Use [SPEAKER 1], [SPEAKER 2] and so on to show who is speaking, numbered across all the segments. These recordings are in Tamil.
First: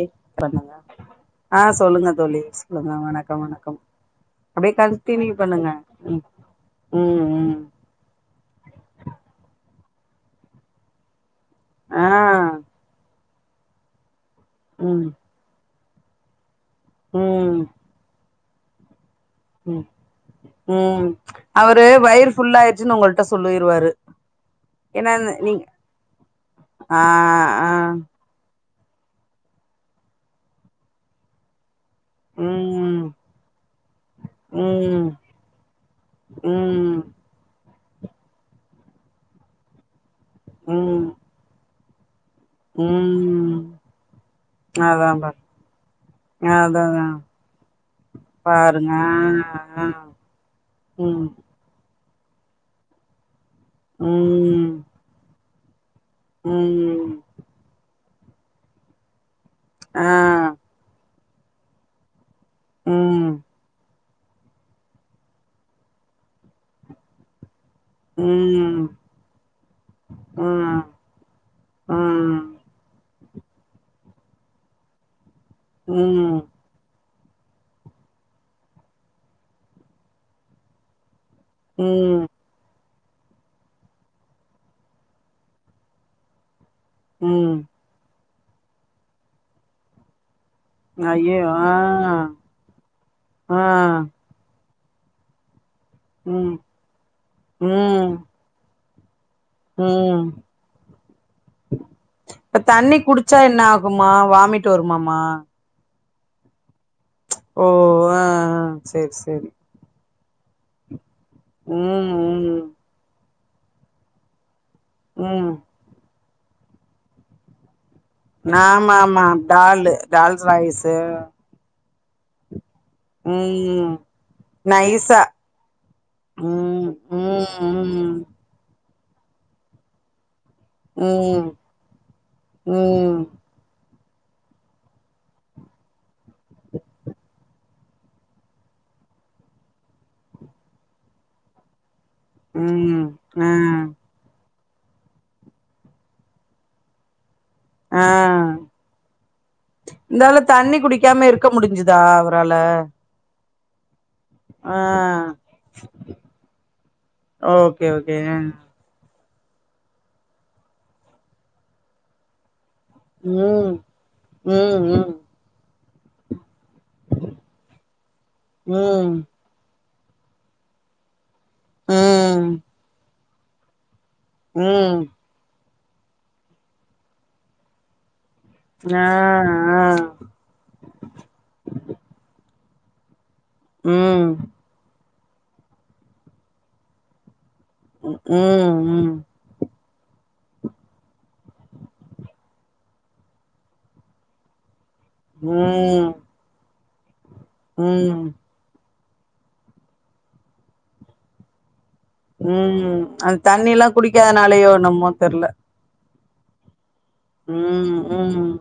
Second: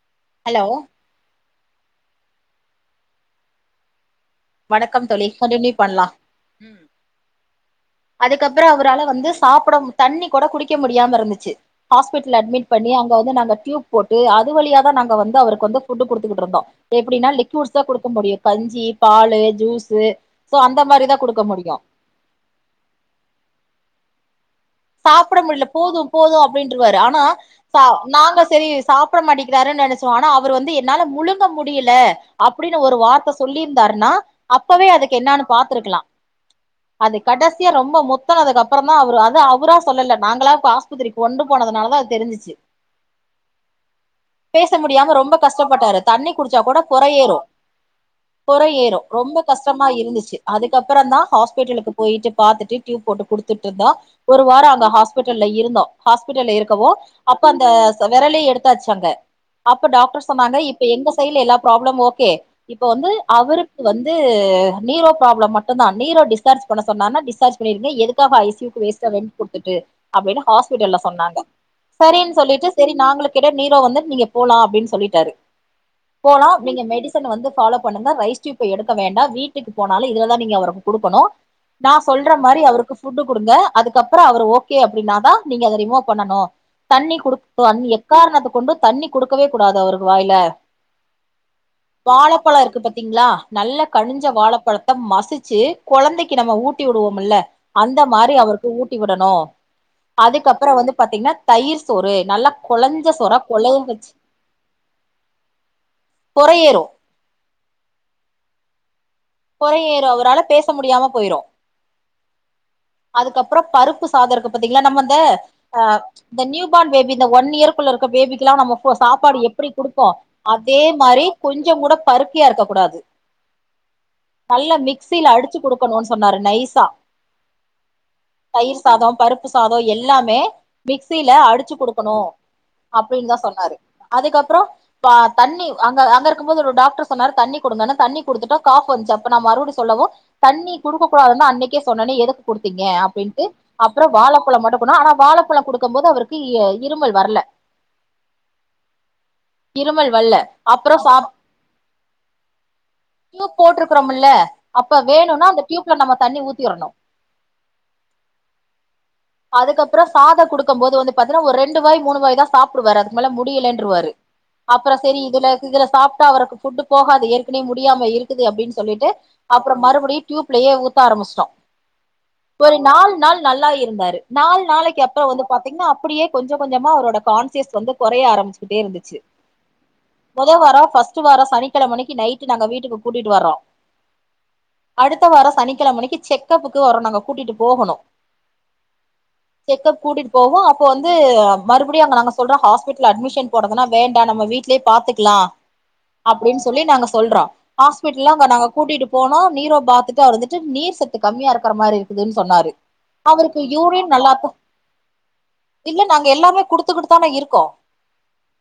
[SPEAKER 1] எ
[SPEAKER 2] ஹலோ
[SPEAKER 1] பண்ணங்க ஆ சொல்லுங்க தோழி சொல்லுங்க வணக்கம் வணக்கம் அப்டியே
[SPEAKER 2] வணக்கம் தோழி
[SPEAKER 1] பண்ணுங்க
[SPEAKER 2] கண்டினியூ பண்லா
[SPEAKER 1] ம்
[SPEAKER 2] ம் அதுக்கப்புறோ அவரால வந்து சாப்ட தண்ணி கூட குடிக்க முடியாம இருந்துச்சு
[SPEAKER 1] ஆ
[SPEAKER 2] ஹாஸ்பிட்டல்ல அட்மிட் பண்ணி அவங்க வந்து நாங்க டியூப் போட்டு அது வழியா தான்
[SPEAKER 1] ம்
[SPEAKER 2] நாங்க வந்து அவருக்கு வந்து புட்டு கொடுத்துக்கட்டு இருந்தோம் எப்படினா லிக்விட்ஸ் தான் கொடுக்க முடியும் பஞ்சீப்
[SPEAKER 1] உம் உம்
[SPEAKER 2] மாரிதா குடுக்க முடியு
[SPEAKER 1] அவரு வயிர் ஃபுல்லாயிடுச்சுன்னு உங்களிட்ட சொல்லிருவாரு ஏன்னா
[SPEAKER 2] சாப்பிட
[SPEAKER 1] நீங்க
[SPEAKER 2] முடியல போதும் போதும் அப்படின்றுவாறு
[SPEAKER 1] ஆ
[SPEAKER 2] ஆனா
[SPEAKER 1] ஆ
[SPEAKER 2] நாங்க சரி சாப்பிட மாட்டேகங்கிறாருன்னு நினச்சோம் ஆனா அவர் வந்து என்னால முழுங்க முடியல இல்ல அப்படின்னு ஒரு
[SPEAKER 1] ம்
[SPEAKER 2] வார்த்தை சொல்லியிருந்தாருன்னா அப்பவே
[SPEAKER 1] ம்
[SPEAKER 2] அதுக்கு என்னனு பார்த்திருக்கலாம்
[SPEAKER 1] ம்
[SPEAKER 2] அது கடைசி ரொம்ப முத்தனதுக்கு அப்புறம் தான் அவர் அது அவர் புரா சொல்லல நாங்களா
[SPEAKER 1] ம்
[SPEAKER 2] ஆஸ்பத்திரிக்கு கொண்டு போனதுனால தான் தெரி்சஞ்சுச்சு
[SPEAKER 1] ம்
[SPEAKER 2] பேச
[SPEAKER 1] அதா
[SPEAKER 2] முடியாம
[SPEAKER 1] பா
[SPEAKER 2] ரொம்ப கஷ்டப்பட்டாரு தண்ணி குடிச்சா கூட
[SPEAKER 1] அதா அதா
[SPEAKER 2] குறையேறும்
[SPEAKER 1] பாருங்க
[SPEAKER 2] குறையேறும்
[SPEAKER 1] ஆ
[SPEAKER 2] ரொம்ப
[SPEAKER 1] ஆ
[SPEAKER 2] கஷ்டமா இருந்துச்சு அதுக்கப்புறம்
[SPEAKER 1] ம்
[SPEAKER 2] தான் ஹாஸ்பிடலுக்கு போயிட்டு பார்த்துட்டு டீ போட்டு கொடுத்துட்டு தட்டு தான் ஒரு
[SPEAKER 1] ம்
[SPEAKER 2] வாரம் அங்க ஹாஸ்பிட்டல் ல்ல இருந்தோ ஹாஸ்பிட்டல் இருக்கவும்
[SPEAKER 1] ம்
[SPEAKER 2] அப்ப அந்த விரலே எடுத்தாச்சு அங்க அப்ப
[SPEAKER 1] ஆ
[SPEAKER 2] டாக்டர் சொன்னாங்க இப்ப எங்க செய்ல எல்லாம் ப்ராப்ளம் ஓகே இப்ப வந்து
[SPEAKER 1] ம்
[SPEAKER 2] அவருக்கு வந்து நீரோ ப்ராப்ளம் மட்டும் தான் நீரோ டிஸ்சார்ஜ் பண்ண சொன்னா டிஸ்சார்ஜ் இருங்க எதுக்காக
[SPEAKER 1] ம்
[SPEAKER 2] ஐசியூக்கு வேஸ்ட் ரெண்ட் கொடுத்துட்டு அப்படின்னு
[SPEAKER 1] ம்
[SPEAKER 2] ஹாஸ்பிட்டல்ல சொன்னாங்க சரின்னு
[SPEAKER 1] ம்
[SPEAKER 2] சொல்லிட்டு சரி நாங்களும் கிட்ட நீரோ வந்து நீங்க போலாம் அப்படின்னு சொல்லிட்டாரு
[SPEAKER 1] ம்
[SPEAKER 2] போலாம் நீங்க மெடிசின் வந்து பாலோ பண்ணுங்க ரைஸ் டியூப்ப எடுக்க வேண்டாம் வீட்டுக்கு போனாலும் இதுலதான் நீங்க அவருக்கு கொடுக்கணும் நான்
[SPEAKER 1] ம்
[SPEAKER 2] சொல்ற மாதிரி அவருக்கு புஃட் கொடுங்க அதுக்கு அ அப்புறம் அவர் ஓகே அப்படின்னாதான் நீங்க அதை ரிமூவ் பண்ணனும் தண்ணி
[SPEAKER 1] ம்
[SPEAKER 2] குடும் அ எக்காரணது கொண்டு தண்ணி குடுக்கவே கூடாது அவருக்கு வாயில
[SPEAKER 1] ஐயயோ ஆ
[SPEAKER 2] வாலபலம் இருக்கு பாத்தீங்களா
[SPEAKER 1] ஆ
[SPEAKER 2] நல்ல கணிஞ்ச வாழப்பலம் மசிச்சு கொழந்தைக்கு
[SPEAKER 1] ம்
[SPEAKER 2] நம்ம ஊட்டி விடுவோம்ல்ல அந்த மாதிரி அவரு ஊட்டி விடணும்
[SPEAKER 1] உம்
[SPEAKER 2] தயிர் சோறு நல்லா
[SPEAKER 1] இப்ப தண்ணி
[SPEAKER 2] கொழஞ்ச சோறா
[SPEAKER 1] குடிச்சா என்ன
[SPEAKER 2] கொழைய
[SPEAKER 1] ஆகுமா வாமிட் வருமாமா
[SPEAKER 2] பொறையேரும்
[SPEAKER 1] ஓ ஆஹ்ஹ் ச்சேரி சரி
[SPEAKER 2] பொறையேற அவ தல பேச முடியாம போயிரும்
[SPEAKER 1] உஹம் உம்
[SPEAKER 2] அதுக்கப்பறம் பருப்பு சாதம் பாத்தீங்களா நம்ம வந்து
[SPEAKER 1] ம்
[SPEAKER 2] ஆஹ் இந்த நியூ பார்ன் பேபி இந்த ஒன் இயர் ஸ்குலருக்க பேபிக்கு எல்லாம் நம்ம
[SPEAKER 1] ஆமா ஆமா
[SPEAKER 2] சாப்பாடு எப்படி
[SPEAKER 1] டாலு
[SPEAKER 2] கொடுப்போம்
[SPEAKER 1] டால்
[SPEAKER 2] அதே மாதிரி கொஞ்சம் கூட பருக்கியா இருக்கும்
[SPEAKER 1] உஹம் ம்
[SPEAKER 2] நல்ல
[SPEAKER 1] நைஸா
[SPEAKER 2] மிக்சியில அடிச்சு குடுக்கணும்னுு சொன்னாரு நைசா
[SPEAKER 1] ம் ம்
[SPEAKER 2] தயிர் சாதம் பருப்பு சாதம் எல்லாமே மிக்சியீல
[SPEAKER 1] ம்
[SPEAKER 2] அடிச்சு குடுக்கணும்
[SPEAKER 1] ம்
[SPEAKER 2] அப்படின்னு தான் சொன்னாரு அதுக்கப்புறம் தண்ணி அங்க அங்க இருக்கும் போது ஒரு டாக்டர் சொன்னரு தண்ணி குடுங்கன்னா தண்ணி குடுத்துட்டம் காஃப் வஞ்சிஅப்ப நான் மறுபடியும் சொல்லவும் தண்ணி குடுக்க கூடாதுன்னா அன்னைக்கே சொன்னனே எதுக்கு குடுத்தீங்க
[SPEAKER 1] ம்
[SPEAKER 2] அப்படின்ட்டு
[SPEAKER 1] ம்
[SPEAKER 2] அப்புறம் வாலப்பலம் மட்டும் ஆனா வாழைப்பழம் குடுக்கும் போது அவருக்கு இருமல் வரல
[SPEAKER 1] ஆஹ்
[SPEAKER 2] இருமல் வல்ல
[SPEAKER 1] இந்தால தண்ணி
[SPEAKER 2] அப்றோ சாப்
[SPEAKER 1] குடிக்காம இருக்க முடிஞ்சுதா அவரால
[SPEAKER 2] போட்ரப் இருக்ரும்ல்ல
[SPEAKER 1] ஆ
[SPEAKER 2] அப்ப வேணுனா அந்த டியூப்ல நம்ம தண்ணி ஊத்தி விரணும்
[SPEAKER 1] ஓகே ஓகே
[SPEAKER 2] அதுக்கப்பறம் சாதம் குடுக்கும்போது வந்து பாத்தீன்னா ஒரு ரெண்டு வாய் மூணு வாய் தான் சாப்பிடுவரு அது மேல
[SPEAKER 1] ம்
[SPEAKER 2] முடியலன்றுவாரு
[SPEAKER 1] ம்
[SPEAKER 2] அப்புறம்
[SPEAKER 1] ம்
[SPEAKER 2] செரி இதுல சாப்ட்டா அவருக்கு புட்டு போகாது ஏற்கனவே முடியாம இருக்கு அப்படின்னு சொல்லிட்டு
[SPEAKER 1] ம்
[SPEAKER 2] அப்புறம் மறுபடியும் இப்டி டியூப்லயே ஊத்த ஆரம்பிச்ட்டோம்
[SPEAKER 1] ம்
[SPEAKER 2] ஒரு நாலு நாள் நல்லா இருந்தாரு நாலு
[SPEAKER 1] ம்
[SPEAKER 2] நாளைக்கு அப்புறம் வந்து பா இன்னும் அப்புடியே கொஞ்ச கொஞ்சமா அவரோட கான்சியஸ் வந்து கொறைய ஆரம்ப சிட்டே
[SPEAKER 1] ஆ
[SPEAKER 2] இருந்துச்சு
[SPEAKER 1] ஆ
[SPEAKER 2] மொத வாரம் பர்ஸ்ட் வாரம் சனிக்கிழம அன்னைக்கி நைட்டு நாங்க வீட்டு கூட்டிட்டு வந்தோ
[SPEAKER 1] உம்
[SPEAKER 2] அடுத்த வாரம் சனிக்கிழம அன்னைக்கி செக்கப்புக்கு அவுர நாங்க கூட்டிட்டு
[SPEAKER 1] ஹூம் ஹூம்
[SPEAKER 2] செக் அப் கூட்டிட்டு போகவு அப்ப வந்து மறுபுடியு அங்க நாங்க சொல்ற ஹாஸ்பிட்டல்ல அட்மிஷன் போடதுனா வேண்டா நம்ம வீட்லயே பாத்துக்லா
[SPEAKER 1] ம்
[SPEAKER 2] அப்டின் சொல்லி நாங்க சொல்றோ
[SPEAKER 1] ம்
[SPEAKER 2] ஹாஸ்பிடல்ல அங்க நாங்க கூட்டிட்டு போனோ நீரோ பாத்துட்டு அவர் வந்துட்டு நீர் சத்து கமியா இருக்கற மாரி இருக்
[SPEAKER 1] ம் அந்த தண்ணில்லா குடிக்காதனாலயோ என்னமோ தெர்ல
[SPEAKER 2] அங்க எல்லாமே குடுத்து குட்டுதான இருக்கோ
[SPEAKER 1] ம் ம்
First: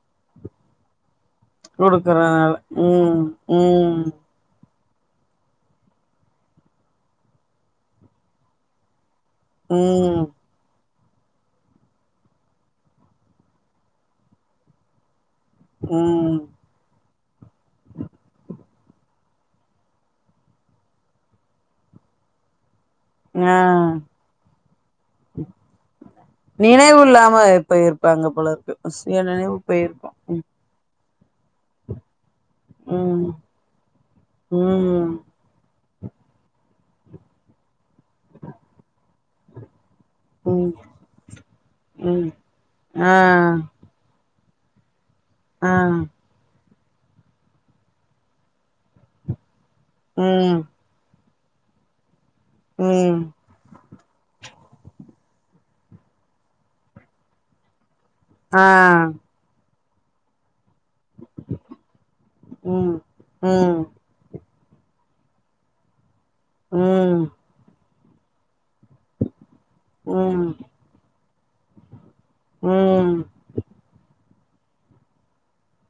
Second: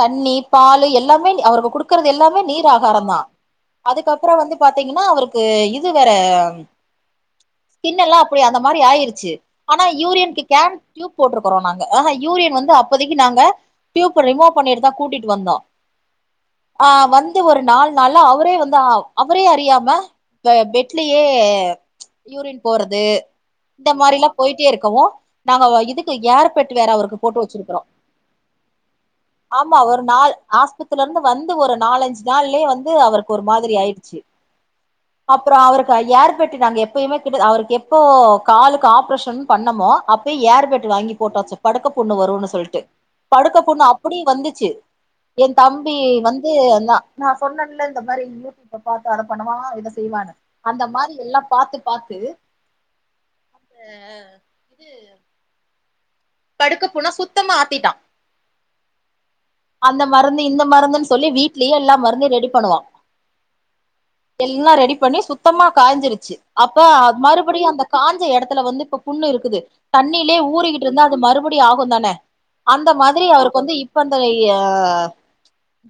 [SPEAKER 2] தண்ணி பாலு எல்லாமே அவருக்கு குடுக்குறது எல்லாமே
[SPEAKER 1] குடுக்குறனால
[SPEAKER 2] நீர்
[SPEAKER 1] ம்
[SPEAKER 2] ஆகாரந்தா
[SPEAKER 1] ம்
[SPEAKER 2] அதுக்கப்றோ வந்து பாத்திங்கன்னா அவருக்கு இது வேற ஸ்கின்னெல்லா அப்புடி அந்த மாரி ஆயிரு ச்சு ஆனா
[SPEAKER 1] ம்
[SPEAKER 2] யூரின்க்கு கேன் டியூப் போட்ருக்கறோ நாங்க யூரின் வந்து அப்பதைக்கு நாங்க டியூப்ப ரிமூவ் பண்ணிட்டுதா கூட்டிட் வந்தோ
[SPEAKER 1] ம்
[SPEAKER 2] ஆ வந் து ஒரு நாலு நாள்ல அவ ரே வந்து அவரே அறியாம அ பெட்லயே யூரின் போறது இந்த
[SPEAKER 1] ஆ
[SPEAKER 2] மாரில்லாம் போயிட்டே இருக்கவும் நாங்க இதுக்கு ஏர்பெட்டு வேற
[SPEAKER 1] நினைவு
[SPEAKER 2] அவருக்கு
[SPEAKER 1] இல்லாம
[SPEAKER 2] போட்டு வச்சிருக்கிறோம்
[SPEAKER 1] போயிருப்பாங்க போல இருக்கு சுய நினைவு
[SPEAKER 2] ஆமா ஒரு
[SPEAKER 1] போயிருக்கும்
[SPEAKER 2] நாள் ஆஸ்பத்திரி ஊர்லருந்து வந்து ஒரு நாலஞ்சு நாள்லயே வந்து அவரு
[SPEAKER 1] ம்
[SPEAKER 2] இப்ப ஒரு மாதிரி ஆயிடுச்சு
[SPEAKER 1] ம்
[SPEAKER 2] அப்புறம் அவருக் ஏர்பெட்டு நாங்க எப்பயுமே கிட்டதா அவருக்கு எப்போ காலுக்கு ஆப்ரேஷன் பண்ணமோ அப்பயே
[SPEAKER 1] ம்
[SPEAKER 2] ஏர்பெட் வாங்கி போட்டாச்சு படுக்க புண்ணு
[SPEAKER 1] ம்
[SPEAKER 2] வரும்னு சொல்லிட்டு
[SPEAKER 1] ஆ
[SPEAKER 2] படுக்க புண்ணு அப்புடியும் வந்துச் ச்சு என்
[SPEAKER 1] ஆ
[SPEAKER 2] தம்பி வந்து தா நான் சொன்னேன்ல இந்த மாரி யூடியூப்ல பாத்து பண்ணுவா செய்வானு
[SPEAKER 1] ம்
[SPEAKER 2] அந்த மாரி எல்லாப் பாத்து பாத்து
[SPEAKER 1] ம்
[SPEAKER 2] அ இது படுக்க போனா சுத்தமா ஆத்திட்டா
[SPEAKER 1] ஆஹ்
[SPEAKER 2] அந்த மருந்து இன்னும் மருந்துன்னு சொல்லி வீட்லயே எல்லா மருந்து ரெடி பண்ணுவோ
[SPEAKER 1] ம் ம்
[SPEAKER 2] எல்லா ரெடி பண்ணி சுத்தமாக காஞ்சிடுச்சு அப்ப அ
[SPEAKER 1] ம் ம்
[SPEAKER 2] மறுபடியு அந்த காஞ்ச எடத்துல வந்து அப்ப புண்ணு இருக்குது தண்ணிலே
[SPEAKER 1] ம்
[SPEAKER 2] ஊறிக்கிட்டு இருந்தா அ மறுபடி ஆகுந்தான அந்த
[SPEAKER 1] ம்
[SPEAKER 2] மாதிரி அவருக்கு வந்து இப்ப வந் நெறைய்ய‌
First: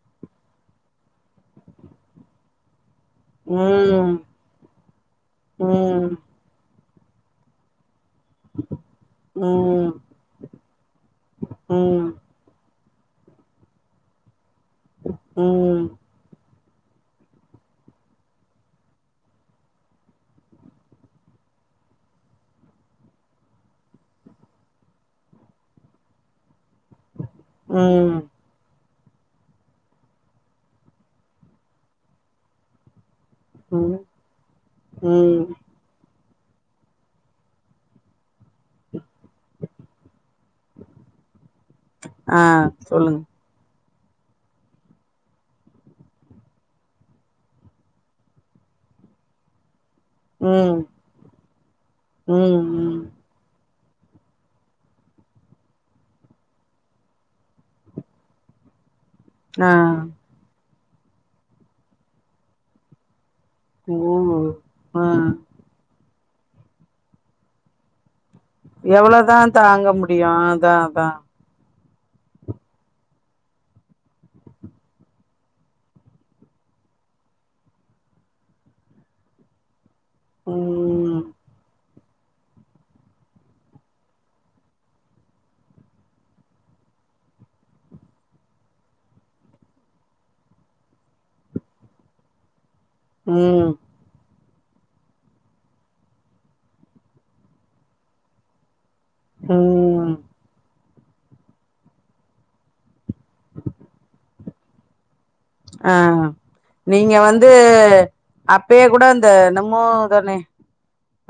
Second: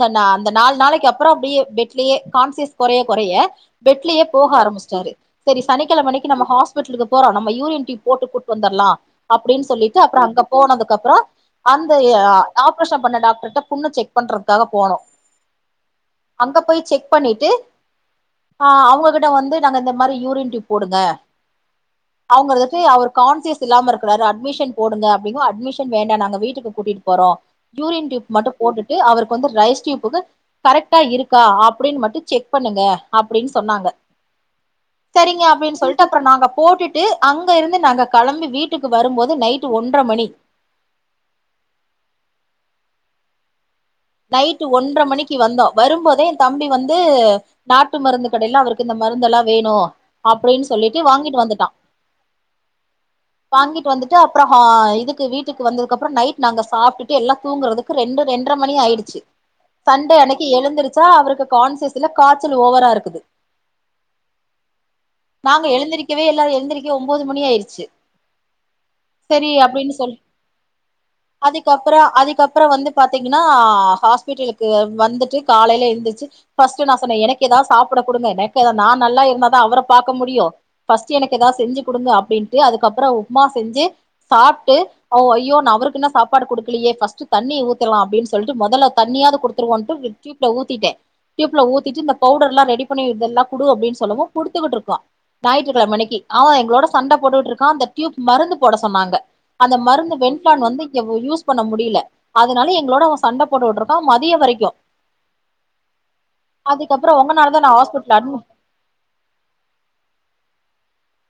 [SPEAKER 2] அந்த அந்த நாலு நாளைக்கு அப்பறோ அப்டியே பெட்லயே கான்சியஸ் கொறைய கொறைய
[SPEAKER 1] ம் ம்
[SPEAKER 2] பெட்லேயே போக ஆரம்பிச்சிட்டாரு சேரி
[SPEAKER 1] ம்
[SPEAKER 2] சனிக்கெழம அன்னக்கி நம்ம ஹாஸ் பிட்லுக்கு போறோ நம்ம யூரின் டியூப் போட்டு கூப்ட் வந்தர்லா அப்டின்னு
[SPEAKER 1] ம்
[SPEAKER 2] சொல்லிட் டு அப்றோ அங்க போனதுக்கப்றோ அந்த எ ஆப் ப்ரேஷம் பண்ண டாக்டர்ட்ட புண்ணு செக் பண்றது க்காக போனோ
[SPEAKER 1] ம்
[SPEAKER 2] அங்க போய் செக் பண்ணிட்டு‌ ஆ அவுங்கக்கிட்ட வந்து நாங்க இந்த மாரி யூரின் டியுப் போடுங்க அவுங்களுக்கு‌ அவர் கான்சியஸ் இல்லாம இருக்குறாரு அட்மிஷன் போடுங்க அப்டின்னு அட்மிஷன் வேண்டா நாங்க வீட்டுக்கு கூட்டிட்டு போறோ யூரின்
[SPEAKER 1] ம்
[SPEAKER 2] டியூப் மட்டு போட்டுட்டு அவருக்கு வந்து ரைஸ் டியுப்புக்கு கரெக்டா இருக்கா அப்டின்னு மட்டு செக் பண்ணுங்க அப்டின்னு சொன்னாங்க சரிங்க
[SPEAKER 1] ம்
[SPEAKER 2] அப்டின்னு சொல்லிட்டு அப்போ நாங்க போட்டுட்டு அங்கருந்து நாங்க கெளம்பி வீட்டுக்கு வரும்போது நைட் டு ஒன்ட்ர மணி
[SPEAKER 1] ஆ சொல்லுங்க
[SPEAKER 2] நைட்டு ஒன்ற மணிக்கி வந்தோ வரும்போதே என் தம்பி வந்து நாட்டு மருந்து கடையில அவருக்கு இந்த மருந்தெல்லா வேணு அப்டின்னு
[SPEAKER 1] ம்
[SPEAKER 2] சொல்லிட்டு வாங்கிட்டு வந்துட்டா
[SPEAKER 1] ம் ம்
[SPEAKER 2] வாங்கிட் டு வந்துட்டு அப்றோ ஹா இதுக்கு வீட்டுக்கு வந்ததுக்கப்ற நைட் நாங்க சாப்டுட்டு எல்லா தூங்கறதுக்கு ரெண்டு ரெண்டர மணி ஆயி ச்சு
[SPEAKER 1] ஆ
[SPEAKER 2] சண்டே அன்னைக்கி எழுந்துருச் ‌ச்சா அவருக்கு கான்சியஸ்சில்ல காச்சல் ஓவரா இருக்குது
[SPEAKER 1] உம் ஹா
[SPEAKER 2] நாங்க எழுந்திரிக்கவே இல்லை எல்லாரு எழுந்திரக்க ஒம்பது மணி ஆயிருச்சு
[SPEAKER 1] எவ்ளோதா
[SPEAKER 2] செரி
[SPEAKER 1] தாங்க முடியு அதா அதா
[SPEAKER 2] அதுக்கப்பறோ அதுக்கப்பறோ வந்து பாத்தீங்கன்னா ஹாஸ்பிட்டலுக்கு வந்துட்டு காலையில எந்துருச்சு பஸ்டு நா சொன்ன எனக்கு எதா சாப்புட குடுங்க என நா நல்லா இருந்தாத அவர பாக்க முடியு ஃபஸ்ட்
[SPEAKER 1] ம்
[SPEAKER 2] எனக்கு எதா செஞ்சி குடுங்க அப்ப செஞ்சு அதுக்கப்றோ உப்மா செஞ்சு சாப்ட்டு அ ஐயோ நா அவருக்கு இன்னு சாப்பாடு குடுக்கலையே ஃபஸ்டு தண்ணி ஊத்திர்லா அப்டின் சொல்ட்டு மொதல்ல தண்ணியாது குடுத்துருவோன்ட்டு டியூப்ல ஊத்திட்ட டியூப்ல ஊத்திட்டு இந்த பவுடர்லா ரெடி இதெல்லா குடு
[SPEAKER 1] ம்
[SPEAKER 2] அப்டின்னு சொல்லவு குடுத்துக்குட்டு இருக்கோ ஞாயிற்றுக்கிழம அண்ணிக்கி அவன் எங்களோட சண்ட போட்டுட்டு இருக்கா அந்த டியூப் மருந்து போட சொ சொன்னாங்க அந்த
[SPEAKER 1] ம்
[SPEAKER 2] மருந்து வென்பிளான் வந்து யூஸ் பண்ண முடியல அதனால எங்களோட அவன் சண்டை போடற அ மதியோ வரைக்கு
[SPEAKER 1] ஆஹ் நீங்க வந்து
[SPEAKER 2] உங்கனால தான் நான் ஹாஸ்பிட்டல் அட்மிட்
[SPEAKER 1] அப்பயே கூட இந்த நம்மோ தனே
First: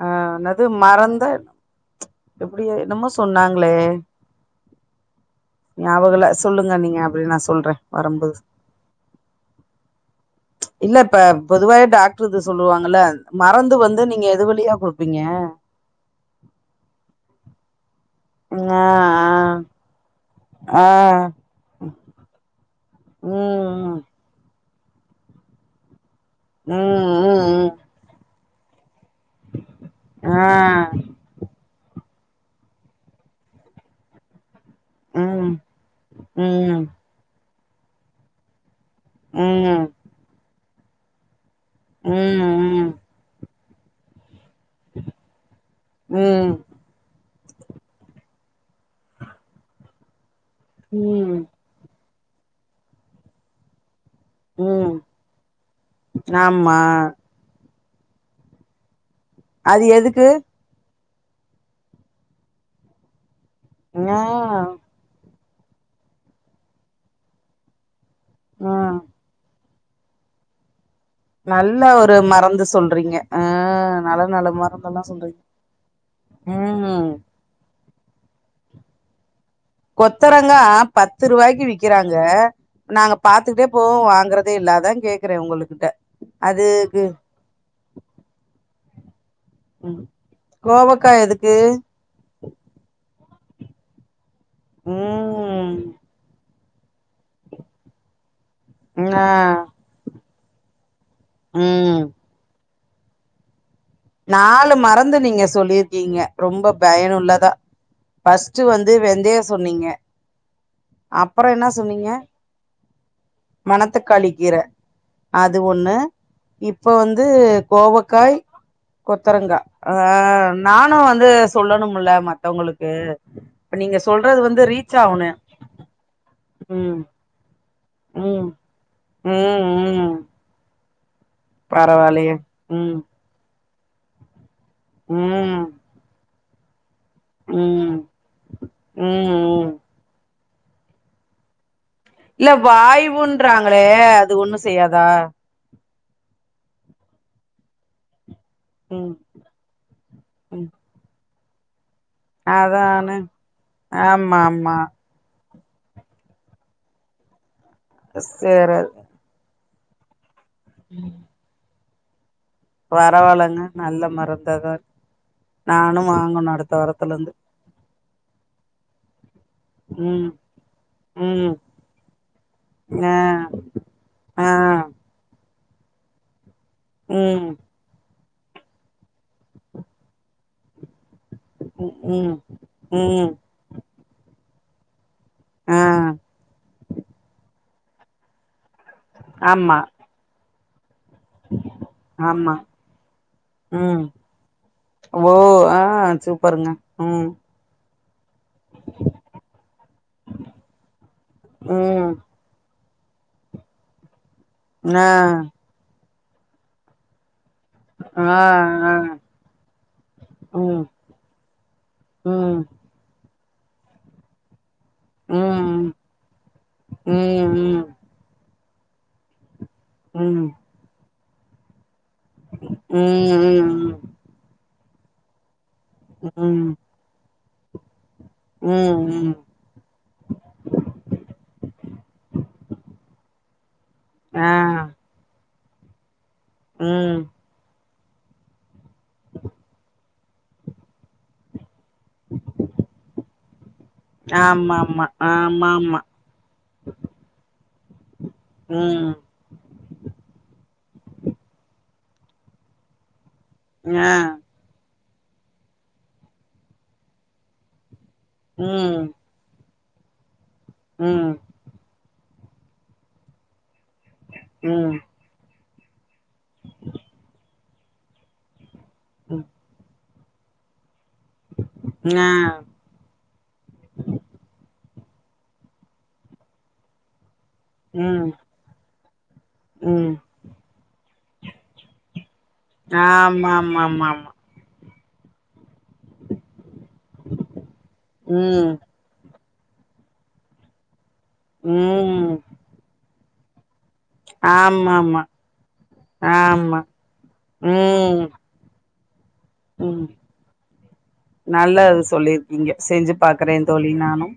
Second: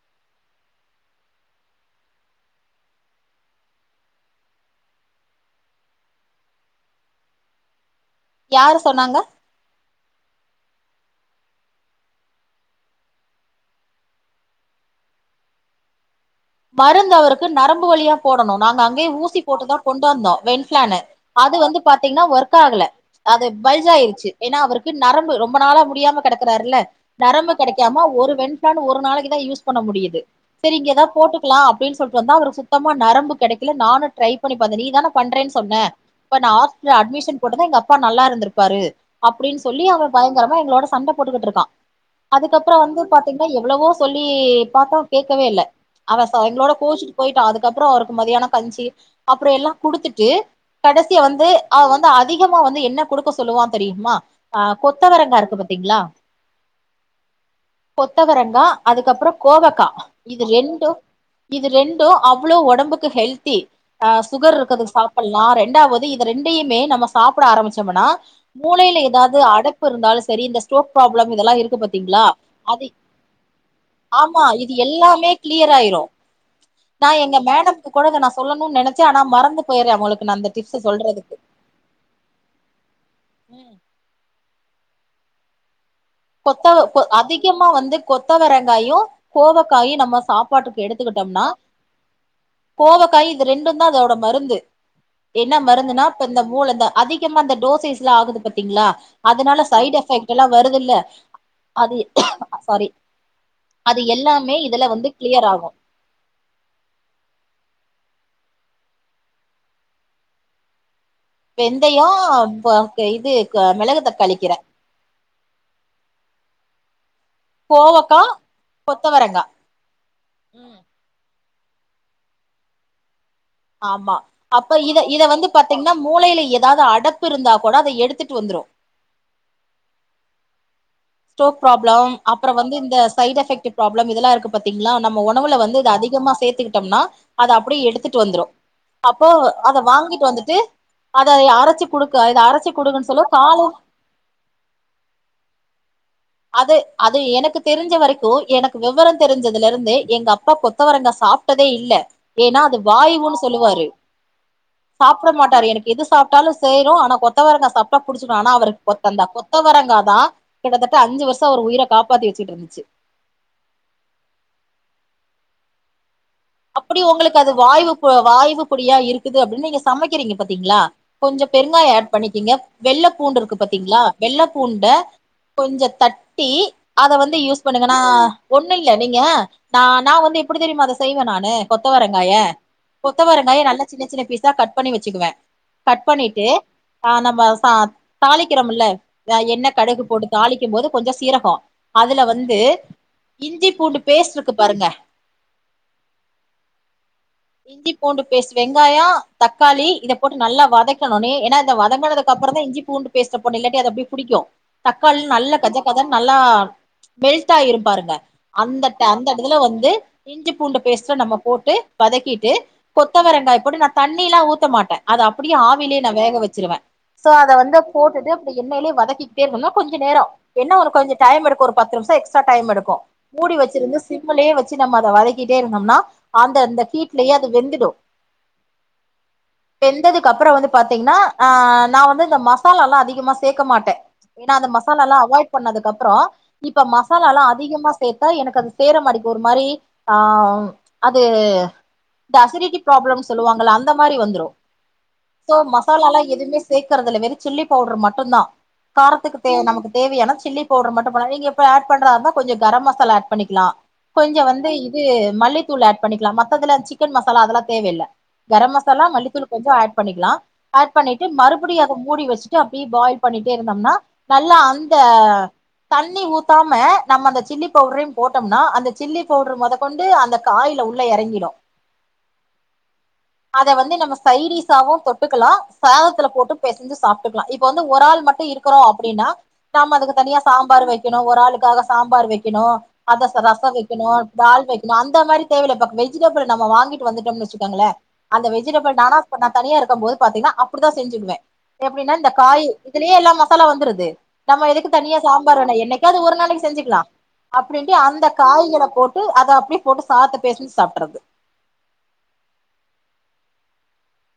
[SPEAKER 1] ஆஹ் அதாது மறந்தா [inaudible] எப்டியோ என்னமோ சொன்னாங்களே நியாபகோ இல்ல சொல்லுங்க நீங்க அப்படி நா சொல்ற
[SPEAKER 2] யாரு சொன்னாங்க
[SPEAKER 1] இல்ல இப்ப பொதுவாவே டாக்டர் இது சொல்லுவாங்கல்ல மறந்து வந்து நீங்க எதுவ ப்ரீயா குடுப்பீங்க
[SPEAKER 2] மருந்து அவருக்கு நரம்பு வழியா போடணு நாங்க
[SPEAKER 1] ஆ
[SPEAKER 2] அங்கே ஊசி போட்டு தா கொண்டாந்தோ
[SPEAKER 1] ஆ ஆ
[SPEAKER 2] வென்பிளான் அது வந்து பாத்தீங்கன்னா ஒர்க்கா ஆகல அது
[SPEAKER 1] ம்
[SPEAKER 2] பல்ஜாயிடுச்சு ஏனா அவருக்கு நரம்பு ரொம்ப நாள முடியாம
[SPEAKER 1] ம்
[SPEAKER 2] கெடக்குறார்ல
[SPEAKER 1] ம்
[SPEAKER 2] நரம்பு
[SPEAKER 1] ம்
[SPEAKER 2] கெடைக்காம ஒரு வெண் [unintelligible] ஒரு நாளைக்கு தா யூஸ் பண்ண முடியுது
[SPEAKER 1] ம்
[SPEAKER 2] செரி இங்க தா
[SPEAKER 1] ஆ
[SPEAKER 2] போட்டு அப்டின்னு சொல்லிட்டு வந்தா அவருக்கு சுத்தமா நரம்பு கெடைக்கல நானு ட்ரை பண்ணி பாத்துட்ட நீ தான
[SPEAKER 1] ம்
[SPEAKER 2] பண்றன் சொன்ன இப்ப நா
[SPEAKER 1] ம்
[SPEAKER 2] ஹாஸ்பிட்டல் அட்மிஷன் போட்டு இருந்தா எங்க அப்பா நல்லா இருந்திருப்பாரு அப்டின்னு சொல்லி
[SPEAKER 1] ம்
[SPEAKER 2] அவர் பயங்கரமா எங்களோட சண்ட போட்டுக்கிட்டு இருக்கான்
[SPEAKER 1] ம்
[SPEAKER 2] அதுக்கப்பறன
[SPEAKER 1] ம்
[SPEAKER 2] வந்து பாத்தீங்கன்னா எவ்வளவோ சொல்லி பாத்தோ கேக்கவே இல்ல அவ
[SPEAKER 1] ம்
[SPEAKER 2] எங்களோட கூச்சிட்டு போயிட்டான் அதுக்கப்புறம் அவரு மதியான கஞ்சி அப்புறம் எல்லாம் குடுத்துட்டு கடைசிய
[SPEAKER 1] ம்
[SPEAKER 2] வந்து அவ வந்து அதிகமா வந்து என்ன கொடுக்க சொல்லுவான்னு தெரியுமா அஹ்
[SPEAKER 1] ம்
[SPEAKER 2] கொத்தவரங்கா இருக்கு பத்தீங்களா
[SPEAKER 1] ஆமா
[SPEAKER 2] பொத்தவரங்கா அதுக்கு து அப்புறம்
[SPEAKER 1] அது
[SPEAKER 2] கோவக்காய
[SPEAKER 1] எதுக்கு
[SPEAKER 2] இது ரெண்டு இது ரெண்டும் அவ்வளோ உடம்புக்கு ஹெல்த் த்தி அ
[SPEAKER 1] ஆ
[SPEAKER 2] சுகர் இருக்கறதுக்கு சாப்பிடல இரண்டாவது இது ரெண்டுமே நம்ம சாப்பிட ஆரம்பிச்சோம்னா
[SPEAKER 1] ஆ
[SPEAKER 2] மூளையில ஏதாவது அட இருந்தாலும் சரி இந்த ஸ்டரோக் பராப்ளம் இதெல்லாம் இருக்கு
[SPEAKER 1] நல்ல ஒரு
[SPEAKER 2] பாத்தீங்களா
[SPEAKER 1] மருந்து
[SPEAKER 2] அ
[SPEAKER 1] சொல்றீங்க ஆ நல்ல
[SPEAKER 2] ஆமா
[SPEAKER 1] நல்ல
[SPEAKER 2] இது
[SPEAKER 1] மருந்தெல்லா
[SPEAKER 2] எல்லாமே
[SPEAKER 1] சொல்றீங்க
[SPEAKER 2] கிளியர் ஆயிரு
[SPEAKER 1] ம்
[SPEAKER 2] நான் எங்க மேடம் கூட நான் சொல்லணும்னு நினைச்சே ஆன மறந்து போயிறே உங்களுக்கு நா அந்த
[SPEAKER 1] கொத்தரங்காய
[SPEAKER 2] டிப்ஸ
[SPEAKER 1] பத்து
[SPEAKER 2] சொல்றதுக்கு
[SPEAKER 1] ரூபாய்க்கு விக்கிறாங்க நாங்க பாத்துட்டே
[SPEAKER 2] ம்
[SPEAKER 1] போவோம் வாங்கறது அ இல்லாதான் கேக்குறேன் உங்ககிட்ட அதுக்கு
[SPEAKER 2] கொத்த அதிகமா வந்து கொத்தவரங்காயும் கோவைக்காய்
[SPEAKER 1] ம்
[SPEAKER 2] நம்ம சாப்பாட்டுக்கு
[SPEAKER 1] கோவக்கா
[SPEAKER 2] எடுத்துக்கிட்டோம்னா
[SPEAKER 1] எதுக்கு
[SPEAKER 2] கோவக்காய் ரெண்டும் தான் அதோட மறு ந்து என்ன
[SPEAKER 1] ம்
[SPEAKER 2] மருந்துனா இப்ப இந்த [unintelligible] அதிகமா அந்த டோசைஸ்ல ஆகு பத்தி ங்களா
[SPEAKER 1] ஆ
[SPEAKER 2] அதனால சைட் எஃபெக்ட் எல்லாம் வருது இல்ல அது
[SPEAKER 1] ம்
[SPEAKER 2] சாரி அது எல்லாமே
[SPEAKER 1] நாலு
[SPEAKER 2] இதுல வந்து
[SPEAKER 1] மறந்து நீங்க
[SPEAKER 2] கிளியர் ஆகு
[SPEAKER 1] சொல்லிருக்கீங்க ரொம்ப பயனுள்ளதா பஸ்ட்ட் வந்து வெந்தய சொன்னீங்க அப்புறம் என்ன
[SPEAKER 2] வெந்தயோ
[SPEAKER 1] சொன்னீங்க
[SPEAKER 2] இது மிளகு தக்காளி கீர
[SPEAKER 1] மணத்தக்காளிகிற அது ஒண்ணு இப் இப்ப வந்து அது
[SPEAKER 2] கோவக்கா
[SPEAKER 1] கோவக்காய்
[SPEAKER 2] கொத்தவரங்கா
[SPEAKER 1] கொத்தரங்கா அஹ
[SPEAKER 2] ம்
[SPEAKER 1] நானும் வந்து சொல்லணும்ல மத்தவங்களுக்கு இப்ப நீங்க
[SPEAKER 2] ஆமா
[SPEAKER 1] சொல்றது வந்து
[SPEAKER 2] அப்ப
[SPEAKER 1] ரீச்
[SPEAKER 2] இத இத
[SPEAKER 1] ஆகணு
[SPEAKER 2] வந்து பாத்தீங்கன்னா மூளையில ஏதாவது
[SPEAKER 1] ம்
[SPEAKER 2] அடப்பு இருந்தா கூட அதை எடுத்துட்டு
[SPEAKER 1] ம்
[SPEAKER 2] வந்துரும்
[SPEAKER 1] ம் ம்
[SPEAKER 2] ஸ்டோக் ப்ராப்ளம்
[SPEAKER 1] பரவாயில்லையே
[SPEAKER 2] அப்புறம் வந்து இந்த
[SPEAKER 1] ம்
[SPEAKER 2] சைடு எஃபெக்ட் பிராப்ளம் இதல்லாம் இருக்கு பாத்தீங்களா நம்ம உணவுல
[SPEAKER 1] ம் ம்
[SPEAKER 2] வந்து இது அதிகமா சேர்த்து கிட்டோம்னா அத அப்படியே
[SPEAKER 1] ம்
[SPEAKER 2] எடுத்துட்டு வந்துரும் அப்போ
[SPEAKER 1] ம்
[SPEAKER 2] அத வாங்கிட்டு வந்துட்டு அத அரச்சி
[SPEAKER 1] இல்ல வாய்வுன்றாங்களே அது ஒண்ணும் செய்யாதா
[SPEAKER 2] அது அது எனக்கு தெரிஞ்ச வரைக்கும் எனக்கு
[SPEAKER 1] ம்
[SPEAKER 2] விவரம் தெரிஞ்சதுல இருந்து எங்க அப்பா
[SPEAKER 1] ம்
[SPEAKER 2] கொத்தவரங்க சாப்பிட்டு டதே இல்ல ஏன்னா அது
[SPEAKER 1] அதானு
[SPEAKER 2] வாயவுன்னு சொல்லுவாரு
[SPEAKER 1] ஆமா ஆமா
[SPEAKER 2] சாப்பிட மாட்ட எனக்கு எது சாப்பிட்டாலும் சயரும் ஆனா கொத்தவரங்க தப்பா புடிச்சுகும்
[SPEAKER 1] சேரி
[SPEAKER 2] அவருக்குந்தா கொத்த வரங்காதான் கிட்டத்தட்ட அஞ்சு வருஷம் ஒரு உயிர காப்பாதிருக்கு
[SPEAKER 1] பரவாயலங்க நல்ல மருந்த தான் நானும்
[SPEAKER 2] அப்படி உங்களுக்கு அது வாய்வு வாய்வு குடியா இருக்குது அப்படின்னு நீங்க
[SPEAKER 1] ம்
[SPEAKER 2] சமைக்கிறீங்க பாத்தீங்களா
[SPEAKER 1] ம்
[SPEAKER 2] கொஞ்சம் பெருங்காயம் ஆட் பண்ணிக்கீங்க வெள்ளை
[SPEAKER 1] ஆ
[SPEAKER 2] பூண்டு இருக்கு பாத்தீங்களா வெள்ள
[SPEAKER 1] ஆ
[SPEAKER 2] பூண்ட கொஞ்சம் த டி அத வந்து
[SPEAKER 1] ம்
[SPEAKER 2] யூஸ் பண்ணுங்கன்னா ஒண்ணும் இல்ல நீங்க ந நான் வந்து எப்படி தெரியுமா அதை செய்வே
[SPEAKER 1] ம்
[SPEAKER 2] கொத்தவரங்காய
[SPEAKER 1] ம் ம்
[SPEAKER 2] கொத்தவரங்காய நல்ல சின்ன சின்ன பீஸ் க் பண்ணி வச்சக்குவேன்
[SPEAKER 1] ஆ
[SPEAKER 2] கட் பண்ணிட்டு ஆஹ் நம்ம தளை இகுரொம்ல என்ன
[SPEAKER 1] ஆமா
[SPEAKER 2] கடகு போட்டு தாளிக்க மு [unintelligible] கொஞ்சம் சீரகம் அதுல
[SPEAKER 1] ஆமா
[SPEAKER 2] வந்து இஞ்சி பூண்டு
[SPEAKER 1] ம்
[SPEAKER 2] பேஸ்ட் இருக்கு பாருங்க
[SPEAKER 1] ஓ ஆ சூப்பருங்க ம்
[SPEAKER 2] இஞ்சி பூண்டு பேஸ் வெங்காயம் தக்காளி இதை போட்டு நல்லா வதக்கணும்னே ஏன்னா இத
[SPEAKER 1] ம்
[SPEAKER 2] வதங்கினதுக்குப்புறம் தான் இஞ்சி பூண்டு பேஸ்ட போட இல்லாட்ட அத அப்படே பிடிக்கும்
[SPEAKER 1] ஆ
[SPEAKER 2] தக்காளி நல்லா கத கதன்னு நல்லா வெளி ஆயிரு பாருங்க
[SPEAKER 1] ஆ
[SPEAKER 2] அந்த
[SPEAKER 1] ஆ
[SPEAKER 2] அந்த இடத்துல வந்து இஞ்சி பூண்ட
[SPEAKER 1] ம்
[SPEAKER 2] பேஸ்ட நம்ம போட்டு வதக்கிட்டு
[SPEAKER 1] ம்
[SPEAKER 2] கொத்தவரங்காய் நான் தண்ண எல்ல ஊத்த மாட்டேன் அதை அப்படியே
[SPEAKER 1] ம்
[SPEAKER 2] ஆவிலேயே நான் வேக வச்சிருவேன் சோ அதை வந்து
[SPEAKER 1] ம்
[SPEAKER 2] போட்டுட்டு என்னிலே வதக்கிட்டேர்ன்னும் கொஞ்சம் நேரம்
[SPEAKER 1] ம்
[SPEAKER 2] என்ன உன கொஞ்சம் டயம் எடுக்கும் ஒரு பத்து நிமிஷம் எக்ஸ்ட்ரா டைம் எடுக்கும்
[SPEAKER 1] ம்
[SPEAKER 2] மூடி
[SPEAKER 1] ம்
[SPEAKER 2] வச்சிருந்து சிம்மலயே வச்சு நம்ம அதை வதைக்கி கிட்டே இருந்தம்னா அந்த
[SPEAKER 1] ம்
[SPEAKER 2] அந்த ஹீட்லேயே வெந்துடும்
[SPEAKER 1] ம் ம்
[SPEAKER 2] வெந்ததுக்கு அப்புறம் வந்து பாத்தீங்கன்னா அஹ் நான் வந்து இந்த மசாலா எல்லாம் அதிகமா சேர்க்க மாட்டேன்
[SPEAKER 1] ஆ
[SPEAKER 2] ஏன்னா அந்த மசாலா எல்லாம் அவாய்ட் பண்ணதுக்கு அப்புறம் இப்ப
[SPEAKER 1] ம்
[SPEAKER 2] மசாலா எல்லாம் அதிகமா சேர்த்தா அது சேர மாடிக்கு ஒரு மாதிரி ஆஹ் அது இந்த அசடிட்டடி பராப்ளம் சொல்லுவாங்கள அந்த மாதிரி வந்துரும்
[SPEAKER 1] ஆமாமா
[SPEAKER 2] சோ
[SPEAKER 1] ஆமாமா
[SPEAKER 2] மசாலாலாம் எதுவுமே சேர்க்கறதுல்ல சில்லி பவுடர் மட்டும் மட்டும் தான்
[SPEAKER 1] ம்
[SPEAKER 2] காரத்துக்கு தே நமக்கு தேவையானா சில்லி பவுடர் மட்டும்தான் நீங்க பண்றா அது கொஞ்சம் கரம் மசாலா ஆட் பண்ணிக்கலாம்
[SPEAKER 1] ஆ
[SPEAKER 2] கொஞ்சம் வந்து மல்லித்தூள் ஆட் பண்ணிக்கலாம் மத்ததுல சிக்கன் மசாலா அதெல்லாம் தேவையில்ல கரம் மசாலா
[SPEAKER 1] ம்
[SPEAKER 2] மல்லித்தூள் கொஞ்சம் ஆட் பண்ணிக்கலாம் ஆட் பண்ணிட்டு
[SPEAKER 1] ம்
[SPEAKER 2] மறுபடியும் அத பூடி வச்சுட்டு அப்டியே பாயில் பண்ணிகிட்டே இருந்தோம்னா நல்லா அந்த
[SPEAKER 1] ம்
[SPEAKER 2] தண்ணி ஊத்தாம நம்ம அந்த சில்லி பவுடரையும் போட்டோம்னா அந்த சில்லி
[SPEAKER 1] ம்
[SPEAKER 2] பவுடர் மொத அந்த காயல இறங்கிடும்
[SPEAKER 1] ஆ
[SPEAKER 2] அதை வந்து நம்ம சைரிசாவும் தொட்டு க்கலாம் சதத்துல போட்டு பேசஞ்சு சாப்பிட்டு இப்ப வந்து ஒரு ஆல்
[SPEAKER 1] ம்
[SPEAKER 2] மட்டும் இருக்கிறோம் அப்படின்னா
[SPEAKER 1] ம்
[SPEAKER 2] அதுக்கு தனியா சாம்பார் வைக்கணும்ளுக்காக சாம்பார் வைக்கணும் ரசம்
[SPEAKER 1] ஆமாமாமாமா
[SPEAKER 2] வைக்கும் வைக்கும் அந்த மாதிரி தேவை இல்லை பட் வெஜிடபிள் நம வாங்கிட்டு வந்துட்டம்னு வச்சுக்காங்கள அந்த
[SPEAKER 1] ம்
[SPEAKER 2] வெஜிடபிள் நானா நான் தனியா இருக்கும் போது பாத்தீன்னா அப்படிதான் செஞ்சுடுவேன் எப்படின்னா இந்த
[SPEAKER 1] ம்
[SPEAKER 2] காய் இதுலயே எல்லாம் மசாலா வந்துது நம்ம எதுக்கு தனியா
[SPEAKER 1] ஆமாமா
[SPEAKER 2] சாம்பார் வேண என்க்க அது ஒரு நாளைக்கு
[SPEAKER 1] ஆமா
[SPEAKER 2] செஞ்சுக்கலாம் அப்படின் அந்த காய்களை போட்டு அது
[SPEAKER 1] உம் நல்ல அது சொல்லிருக்கீங்க செஞ்சு பாக்குறேன் தோழி நானும்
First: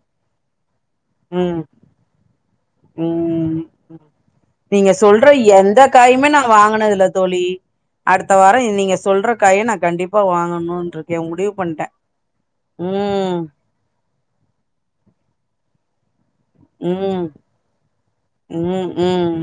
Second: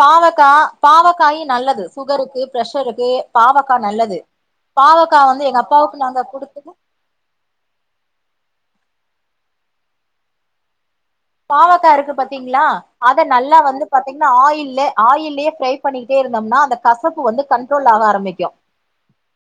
[SPEAKER 2] பாவகா பாவக்காயும் நல்லது சுகருக்கு ப்ரெஷருக்கு
[SPEAKER 1] ம்
[SPEAKER 2] பாவக்காய் நல்லது
[SPEAKER 1] நீங்க சொல்ற
[SPEAKER 2] பாவக்காய் வந்து எங்க
[SPEAKER 1] எந்த
[SPEAKER 2] அப்பாவுக்கு நாங்க
[SPEAKER 1] காயுமே
[SPEAKER 2] கொடுத்தது
[SPEAKER 1] அத்த வாரம் நீங்க சொல்ற காயை நான் கண்டிப்பா வாங்கணும்ன்ற
[SPEAKER 2] பாவக்கா இருக்கு பாத்தீங்களா அத
[SPEAKER 1] ம்
[SPEAKER 2] நல்லா வந்து பாத்தீங்கன்னா ஆயில் ஆயிலயே ட்ரை பண்ணி இருக்கு இருந்தோம்னா அந்த கசப்பு
[SPEAKER 1] ம்
[SPEAKER 2] வந்து கண்ட்ரோல் ஆக ஆரம்பிக்கும்
[SPEAKER 1] ம் ம்